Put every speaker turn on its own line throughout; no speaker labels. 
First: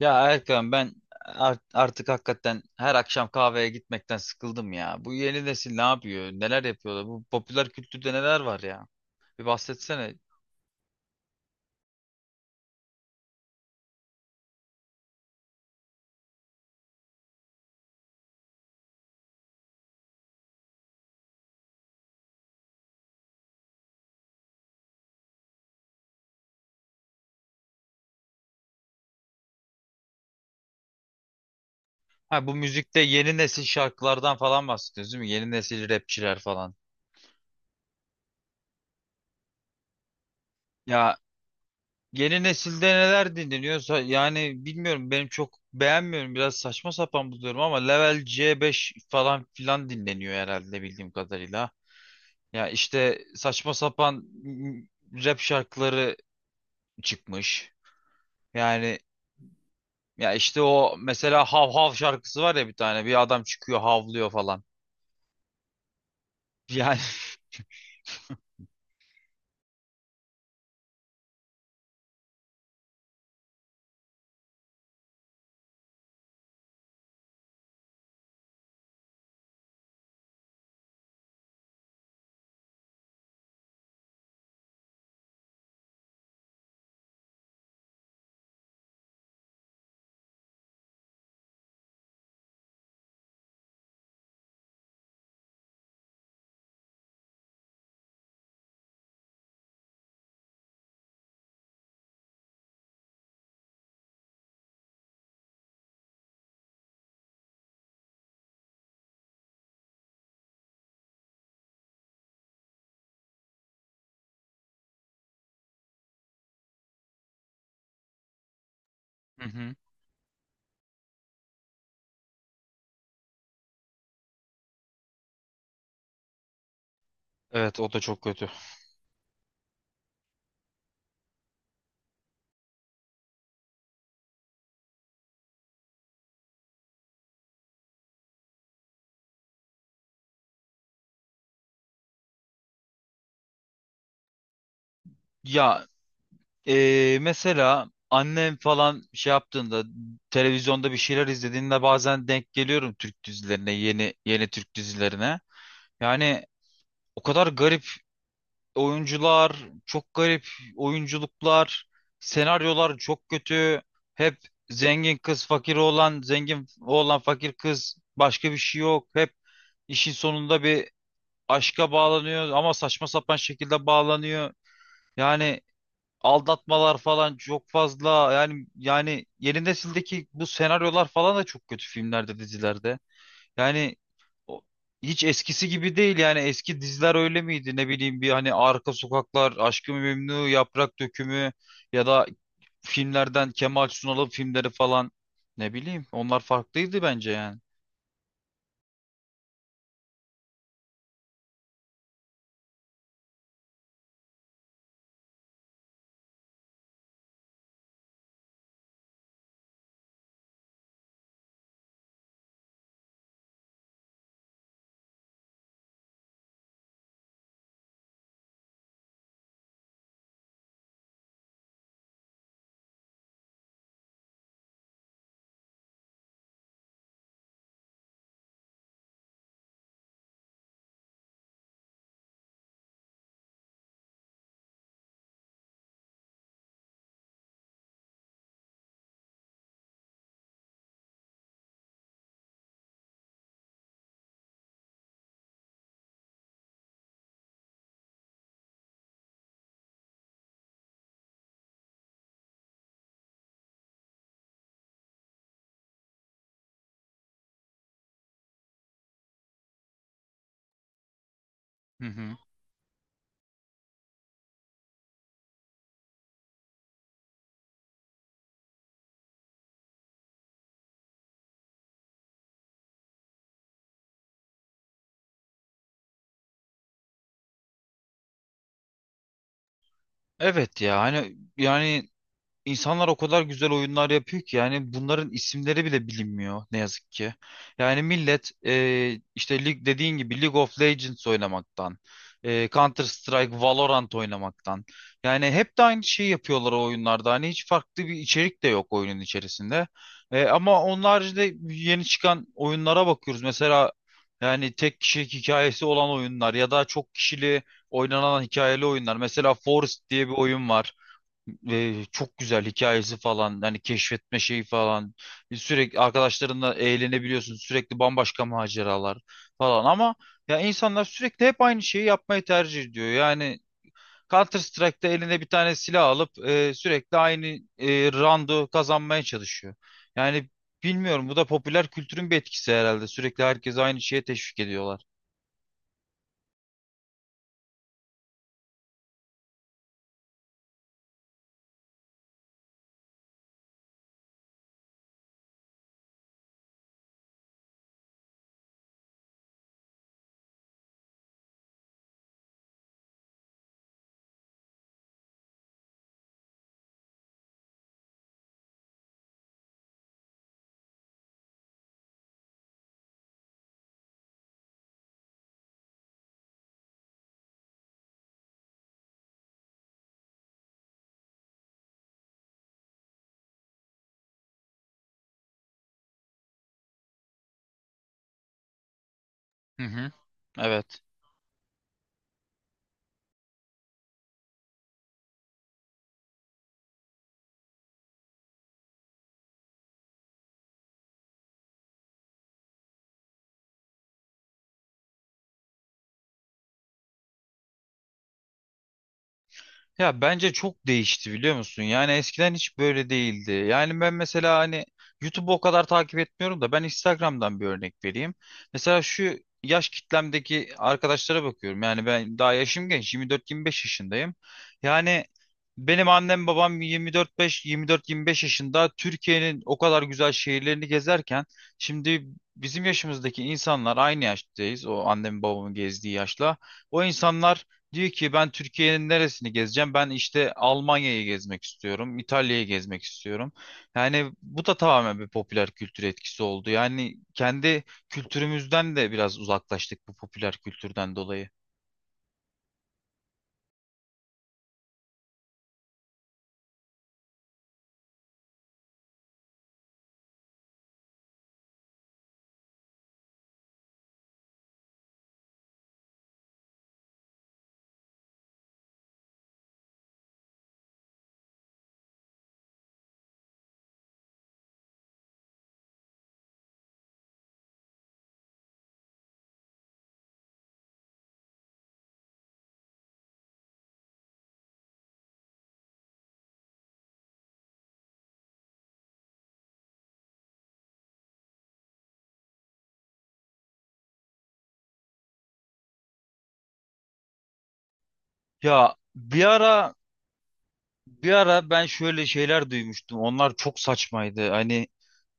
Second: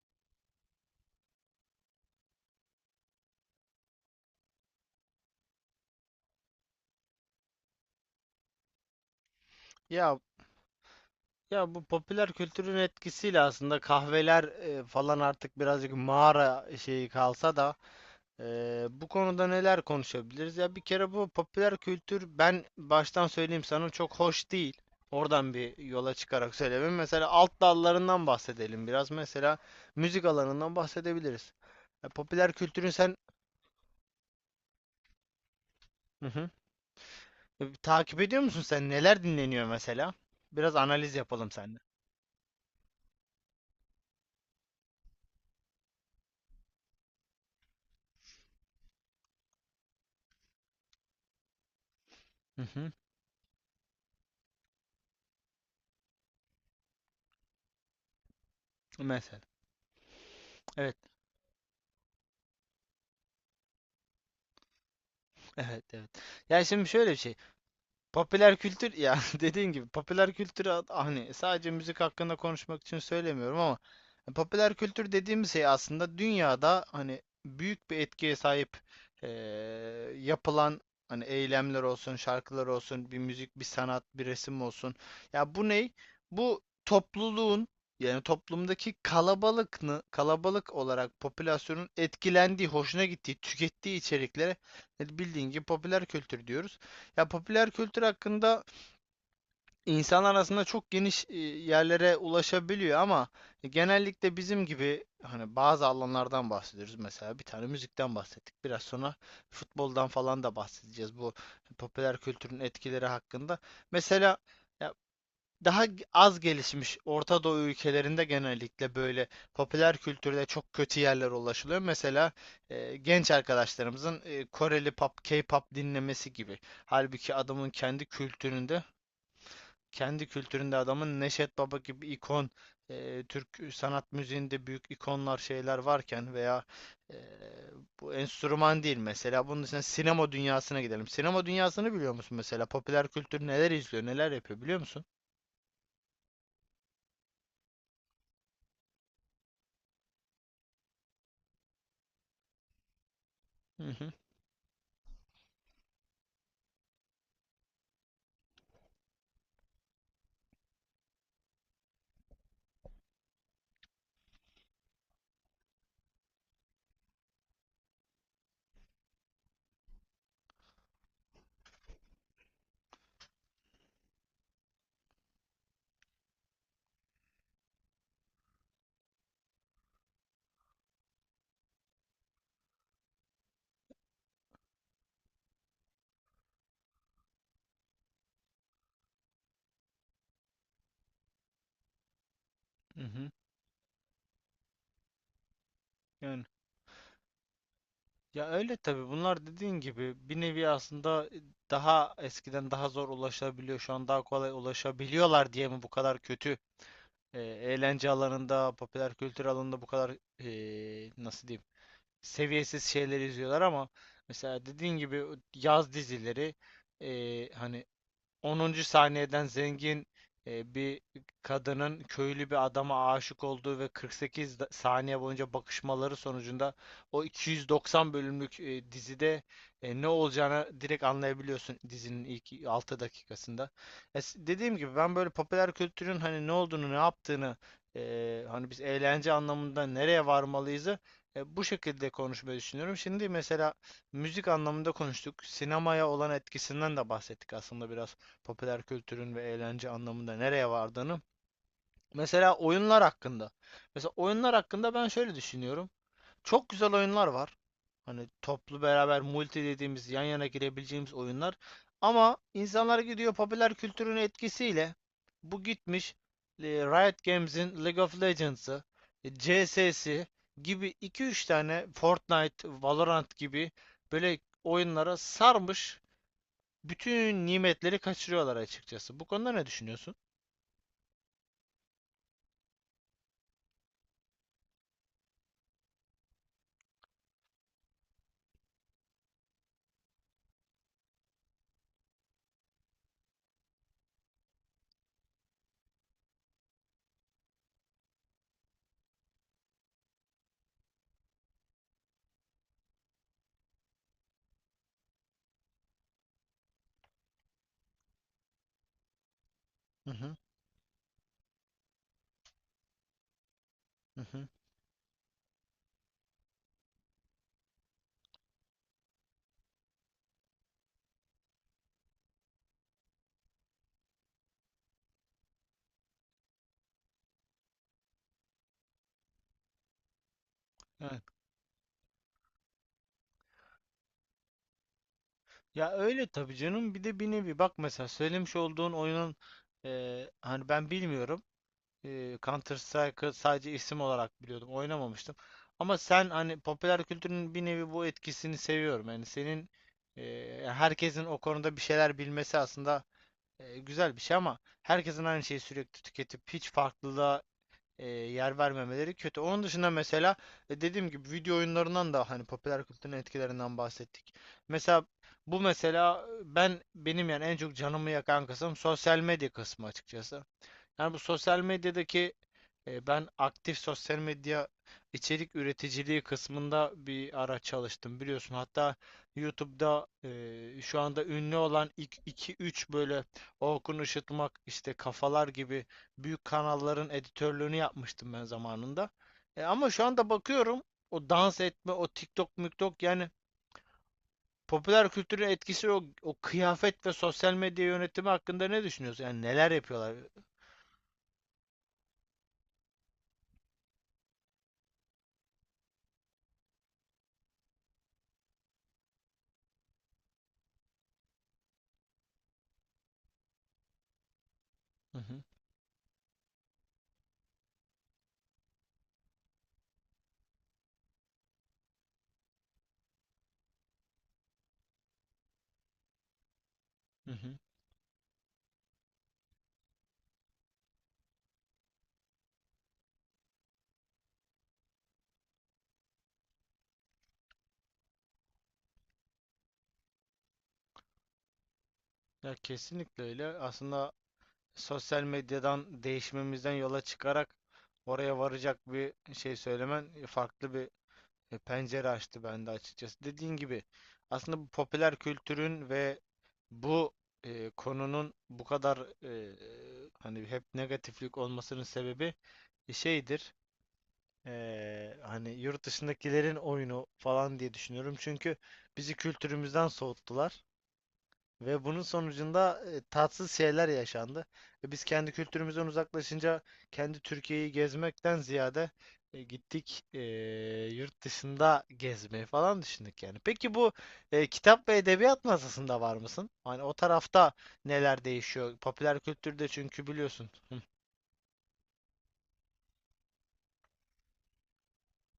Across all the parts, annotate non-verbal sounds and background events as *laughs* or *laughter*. Ya Erkan ben artık hakikaten her akşam kahveye gitmekten sıkıldım ya. Bu yeni nesil ne yapıyor? Neler yapıyorlar? Bu popüler kültürde neler var ya? Bir bahsetsene.
Ya ya bu popüler kültürün etkisiyle aslında kahveler falan artık birazcık mağara şeyi kalsa da bu konuda neler konuşabiliriz? Ya bir kere bu popüler kültür ben baştan söyleyeyim sana çok hoş değil. Oradan bir yola çıkarak söylemem. Mesela alt dallarından bahsedelim biraz. Mesela müzik alanından bahsedebiliriz. E,
Ha
popüler
bu
kültürün
müzikte
sen.
yeni nesil şarkılardan falan bahsediyoruz değil mi? Yeni nesil
Hı
rapçiler
hı.
falan.
Takip ediyor musun sen? Neler dinleniyor mesela? Biraz analiz
Ya
yapalım seninle.
yeni nesilde neler dinleniyorsa yani bilmiyorum benim çok beğenmiyorum. Biraz saçma sapan buluyorum ama Level C5 falan filan dinleniyor herhalde bildiğim kadarıyla.
Hı
Ya
hı.
işte saçma sapan rap şarkıları çıkmış. Yani
Mesela.
ya işte
Evet.
o mesela hav hav şarkısı var ya bir tane. Bir adam çıkıyor havlıyor falan.
Evet, evet. Ya şimdi
Yani *laughs*
şöyle bir şey. Popüler kültür, ya, *laughs* dediğin gibi popüler kültür hani sadece müzik hakkında konuşmak için söylemiyorum ama popüler kültür dediğimiz şey aslında dünyada hani büyük bir etkiye sahip eee, yapılan hani eylemler olsun, şarkılar olsun, bir müzik, bir sanat, bir resim olsun. Ya bu ney? Bu topluluğun yani toplumdaki kalabalık kalabalık olarak popülasyonun etkilendiği, hoşuna gittiği, tükettiği içeriklere bildiğin gibi popüler kültür diyoruz. Ya popüler kültür hakkında insan arasında çok geniş yerlere ulaşabiliyor ama genellikle bizim gibi hani bazı alanlardan bahsediyoruz. Mesela bir tane müzikten bahsettik. Biraz sonra futboldan falan da bahsedeceğiz bu popüler kültürün etkileri hakkında. Mesela, ya, daha az gelişmiş Orta Doğu ülkelerinde genellikle böyle
Hı hı,
popüler kültürde çok kötü yerlere ulaşılıyor. Mesela genç arkadaşlarımızın Koreli pop, K-pop dinlemesi gibi. Halbuki adamın
evet o da
kendi
çok kötü.
kültüründe, kendi kültüründe adamın Neşet Baba gibi ikon, Türk sanat müziğinde büyük ikonlar şeyler varken veya e, bu enstrüman değil mesela. Bunun için sinema dünyasına gidelim. Sinema dünyasını biliyor musun mesela? Popüler kültür neler izliyor, neler yapıyor biliyor musun?
Ya mesela annem falan şey yaptığında televizyonda bir şeyler izlediğinde bazen denk geliyorum Türk dizilerine,
Hı hı.
yeni yeni Türk dizilerine. Yani o kadar garip oyuncular çok garip oyunculuklar, senaryolar çok kötü. Hep zengin kız fakir oğlan, zengin oğlan fakir kız başka bir şey yok. Hep işin sonunda bir aşka bağlanıyor ama saçma sapan şekilde bağlanıyor. Yani aldatmalar falan çok fazla. Yani yeni nesildeki bu senaryolar falan da çok kötü filmlerde, dizilerde. Yani o- hiç eskisi gibi değil yani eski diziler öyle miydi ne bileyim bir hani Arka Sokaklar, Aşk-ı Memnu, Yaprak Dökümü ya da
Hı hı.
filmlerden Kemal Sunal'ın filmleri falan ne bileyim onlar
Yani,
farklıydı bence yani.
ya, öyle tabii bunlar dediğin gibi bir nevi aslında daha eskiden daha zor ulaşabiliyor şu an daha kolay ulaşabiliyorlar diye mi bu kadar kötü eğlence alanında popüler kültür alanında bu kadar nasıl diyeyim seviyesiz şeyler izliyorlar ama mesela dediğin gibi o yaz dizileri hani 10. saniyeden zengin bir kadının köylü bir adama aşık olduğu ve 48 saniye boyunca bakışmaları sonucunda o 290 bölümlük dizide ne olacağını direkt anlayabiliyorsun dizinin ilk 6 dakikasında. Dediğim gibi ben böyle popüler kültürün hani ne olduğunu, ne yaptığını, hani biz eğlence anlamında nereye varmalıyızı bu şekilde konuşmayı düşünüyorum. Şimdi mesela müzik anlamında konuştuk. Sinemaya olan etkisinden de bahsettik aslında biraz popüler kültürün ve eğlence anlamında nereye vardığını. Mesela oyunlar hakkında. Mesela oyunlar hakkında ben şöyle düşünüyorum. Çok güzel oyunlar var. Hani toplu beraber multi dediğimiz yan yana girebileceğimiz oyunlar.
Hı hı.
Ama insanlar gidiyor popüler kültürün etkisiyle bu gitmiş Riot Games'in League of Legends'ı, CS'si gibi iki üç tane Fortnite, Valorant gibi böyle oyunlara sarmış bütün nimetleri kaçırıyorlar açıkçası. Bu konuda ne düşünüyorsun?
Evet ya hani yani İnsanlar o kadar güzel oyunlar yapıyor ki yani bunların isimleri bile bilinmiyor ne yazık ki. Yani millet işte lig dediğin gibi League of Legends oynamaktan, Counter Strike, Valorant oynamaktan. Yani hep de aynı şeyi yapıyorlar o oyunlarda. Hani hiç farklı bir içerik de yok oyunun içerisinde. Ama onun haricinde yeni çıkan oyunlara bakıyoruz. Mesela yani tek kişilik hikayesi olan oyunlar ya da çok kişili oynanan hikayeli oyunlar. Mesela Forest
Hı
diye bir
hı,
oyun var ve çok güzel hikayesi falan hani
hı
keşfetme
hı.
şeyi falan sürekli arkadaşlarınla eğlenebiliyorsun sürekli bambaşka maceralar falan ama ya insanlar sürekli hep aynı şeyi yapmayı tercih ediyor yani Counter Strike'da eline bir tane silah alıp sürekli aynı roundu kazanmaya çalışıyor yani
Evet.
bilmiyorum bu da popüler kültürün bir etkisi herhalde sürekli herkes aynı şeye teşvik ediyorlar.
Ya öyle tabii canım. Bir de bir nevi bak mesela söylemiş olduğun oyunun hani ben bilmiyorum. Counter Strike'ı sadece isim olarak biliyordum. Oynamamıştım. Ama sen hani popüler kültürün bir nevi bu etkisini seviyorum. Yani senin herkesin o konuda bir şeyler bilmesi aslında güzel bir şey ama herkesin aynı şeyi sürekli tüketip hiç farklılığa yer vermemeleri kötü. Onun dışında mesela dediğim gibi video oyunlarından da hani popüler kültürün etkilerinden bahsettik. Mesela bu mesela ben benim yani en çok canımı yakan kısım sosyal medya kısmı açıkçası. Yani bu sosyal medyadaki ben aktif sosyal medya içerik üreticiliği kısmında bir ara çalıştım biliyorsun. Hatta
Hı
YouTube'da
hı.
şu
Evet.
anda ünlü olan iki üç böyle Orkun Işıtmak işte Kafalar gibi büyük kanalların editörlüğünü yapmıştım ben zamanında. Ama şu anda bakıyorum o dans etme, o TikTok, miktok yani popüler kültürün etkisi o kıyafet ve sosyal medya yönetimi hakkında ne düşünüyorsun? Yani neler yapıyorlar?
Ya bence çok değişti biliyor musun? Yani eskiden hiç böyle değildi. Yani ben mesela hani YouTube'u o kadar takip etmiyorum da ben Instagram'dan bir örnek vereyim. Mesela şu yaş kitlemdeki arkadaşlara bakıyorum. Yani ben daha yaşım genç 24-25 yaşındayım.
Hı
Yani
hı,
benim annem babam 24-5 24-25 yaşında Türkiye'nin o kadar güzel şehirlerini gezerken şimdi bizim yaşımızdaki insanlar aynı yaştayız. O annemin babamın gezdiği yaşla. O
hı hı.
insanlar diyor ki ben Türkiye'nin neresini gezeceğim? Ben işte Almanya'yı gezmek istiyorum, İtalya'yı gezmek istiyorum. Yani bu da tamamen bir popüler kültür etkisi oldu. Yani kendi kültürümüzden de biraz uzaklaştık bu popüler kültürden dolayı.
Ya kesinlikle öyle. Aslında sosyal medyadan değişmemizden yola çıkarak oraya varacak bir şey söylemen farklı bir pencere açtı bende açıkçası. Dediğin gibi aslında bu popüler kültürün ve bu konunun bu kadar hani hep negatiflik olmasının sebebi şeydir. Hani yurt dışındakilerin oyunu falan diye düşünüyorum. Çünkü bizi kültürümüzden soğuttular. Ve bunun sonucunda tatsız şeyler yaşandı. Ve biz kendi kültürümüzden uzaklaşınca kendi Türkiye'yi gezmekten ziyade gittik yurt dışında gezmeyi falan düşündük yani. Peki bu kitap ve edebiyat masasında var mısın? Hani o tarafta neler değişiyor?
Ya
Popüler
bir
kültürde
ara
çünkü biliyorsun. Hı
bir ara ben şöyle şeyler duymuştum. Onlar çok saçmaydı. Hani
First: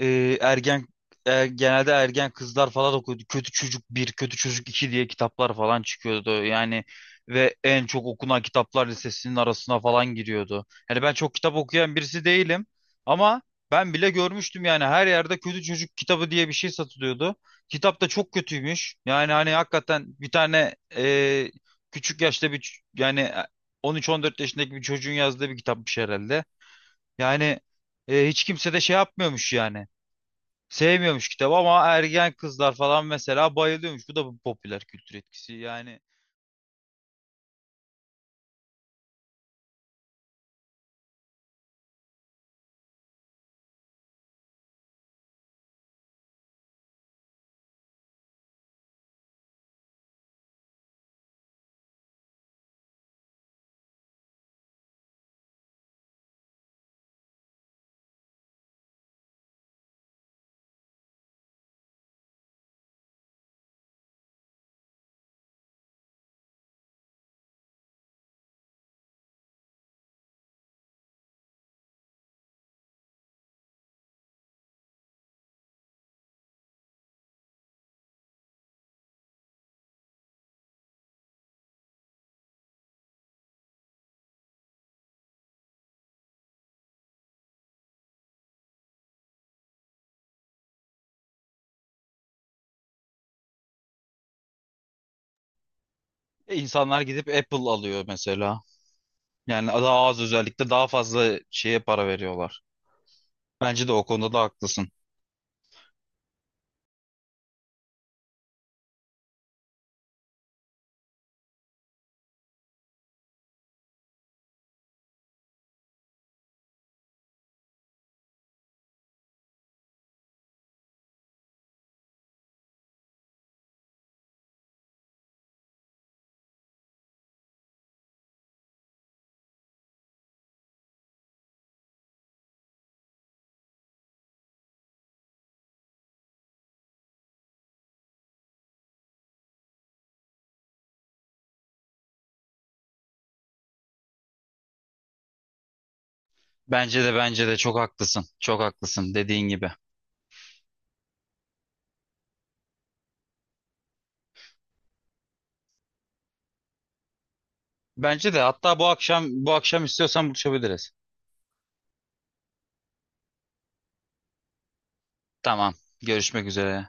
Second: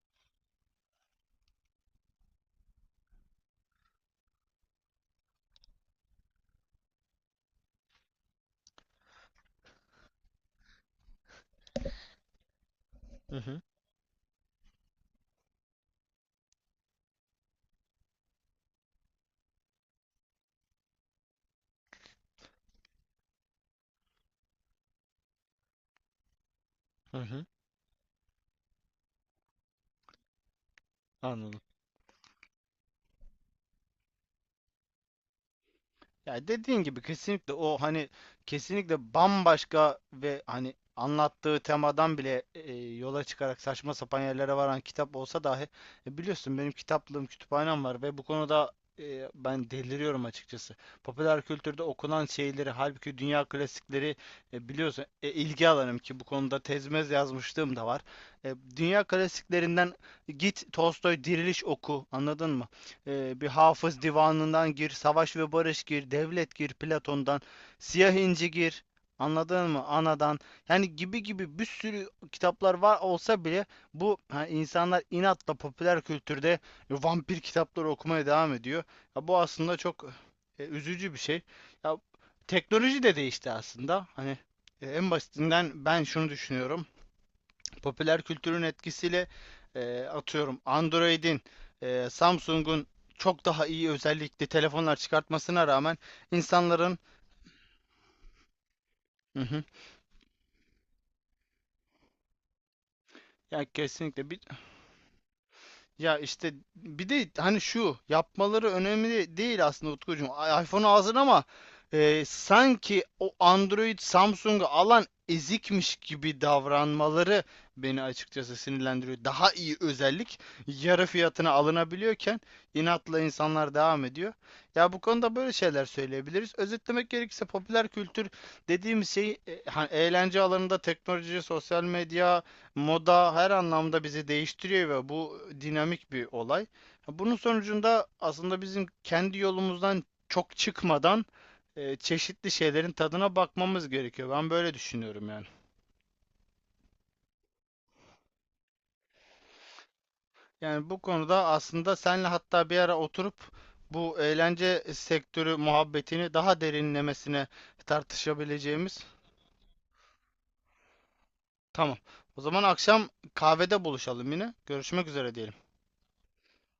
ergen genelde ergen kızlar falan okuyordu. Kötü Çocuk bir Kötü Çocuk iki diye kitaplar falan çıkıyordu. Yani ve en çok okunan kitaplar listesinin arasına falan giriyordu. Yani ben çok kitap okuyan birisi değilim ama
hı
ben bile görmüştüm yani her yerde Kötü Çocuk kitabı diye bir şey satılıyordu. Kitap da çok kötüymüş. Yani hani hakikaten bir tane küçük yaşta bir 13-14 yaşındaki bir çocuğun yazdığı bir kitapmış herhalde.
hı. Hı.
Yani hiç kimse de şey yapmıyormuş yani. Sevmiyormuş kitabı
Anladım.
ama ergen kızlar falan mesela bayılıyormuş. Bu da bir popüler kültür etkisi. Yani
Ya dediğin gibi kesinlikle o hani kesinlikle bambaşka ve hani anlattığı temadan bile yola çıkarak saçma sapan yerlere varan kitap olsa dahi biliyorsun benim kitaplığım, kütüphanem var ve bu konuda ben deliriyorum açıkçası. Popüler kültürde okunan şeyleri halbuki dünya klasikleri biliyorsun ilgi alanım ki bu konuda tezmez yazmışlığım da var. Dünya klasiklerinden git Tolstoy Diriliş oku, anladın mı? Bir Hafız Divanı'ndan gir, Savaş ve Barış gir, Devlet gir, Platon'dan, Siyah İnci gir. Anladın mı? Anadan. Yani gibi gibi bir sürü kitaplar var olsa bile bu insanlar inatla popüler kültürde vampir kitapları okumaya devam ediyor. Ya bu aslında çok üzücü bir şey. Ya teknoloji de değişti aslında. Hani en basitinden ben şunu düşünüyorum popüler kültürün etkisiyle atıyorum Android'in, Samsung'un çok daha iyi özellikli telefonlar çıkartmasına rağmen
İnsanlar
insanların.
gidip Apple alıyor mesela.
Hı
Yani
hı.
daha az özellikle daha fazla şeye para veriyorlar.
Ya
Bence de o konuda
kesinlikle
da
bir.
haklısın.
Ya işte bir de hani şu yapmaları önemli değil aslında Utkucuğum. iPhone alsın ama sanki o Android Samsung'u alan ezikmiş gibi davranmaları beni açıkçası sinirlendiriyor. Daha iyi özellik yarı fiyatına alınabiliyorken inatla insanlar devam ediyor. Ya bu konuda böyle şeyler söyleyebiliriz. Özetlemek gerekirse popüler kültür dediğimiz şey hani eğlence alanında teknoloji, sosyal medya, moda her anlamda bizi değiştiriyor ve bu dinamik bir olay. Bunun sonucunda aslında bizim kendi yolumuzdan çok çıkmadan çeşitli şeylerin tadına bakmamız gerekiyor. Ben böyle düşünüyorum yani.
Bence de çok haklısın. Çok haklısın dediğin gibi.
Yani bu konuda aslında senle hatta bir ara oturup bu eğlence sektörü muhabbetini daha derinlemesine
Bence de hatta
tartışabileceğimiz.
bu akşam istiyorsan buluşabiliriz.
Tamam. O zaman akşam kahvede buluşalım yine. Görüşmek üzere diyelim.
Tamam. Görüşmek üzere.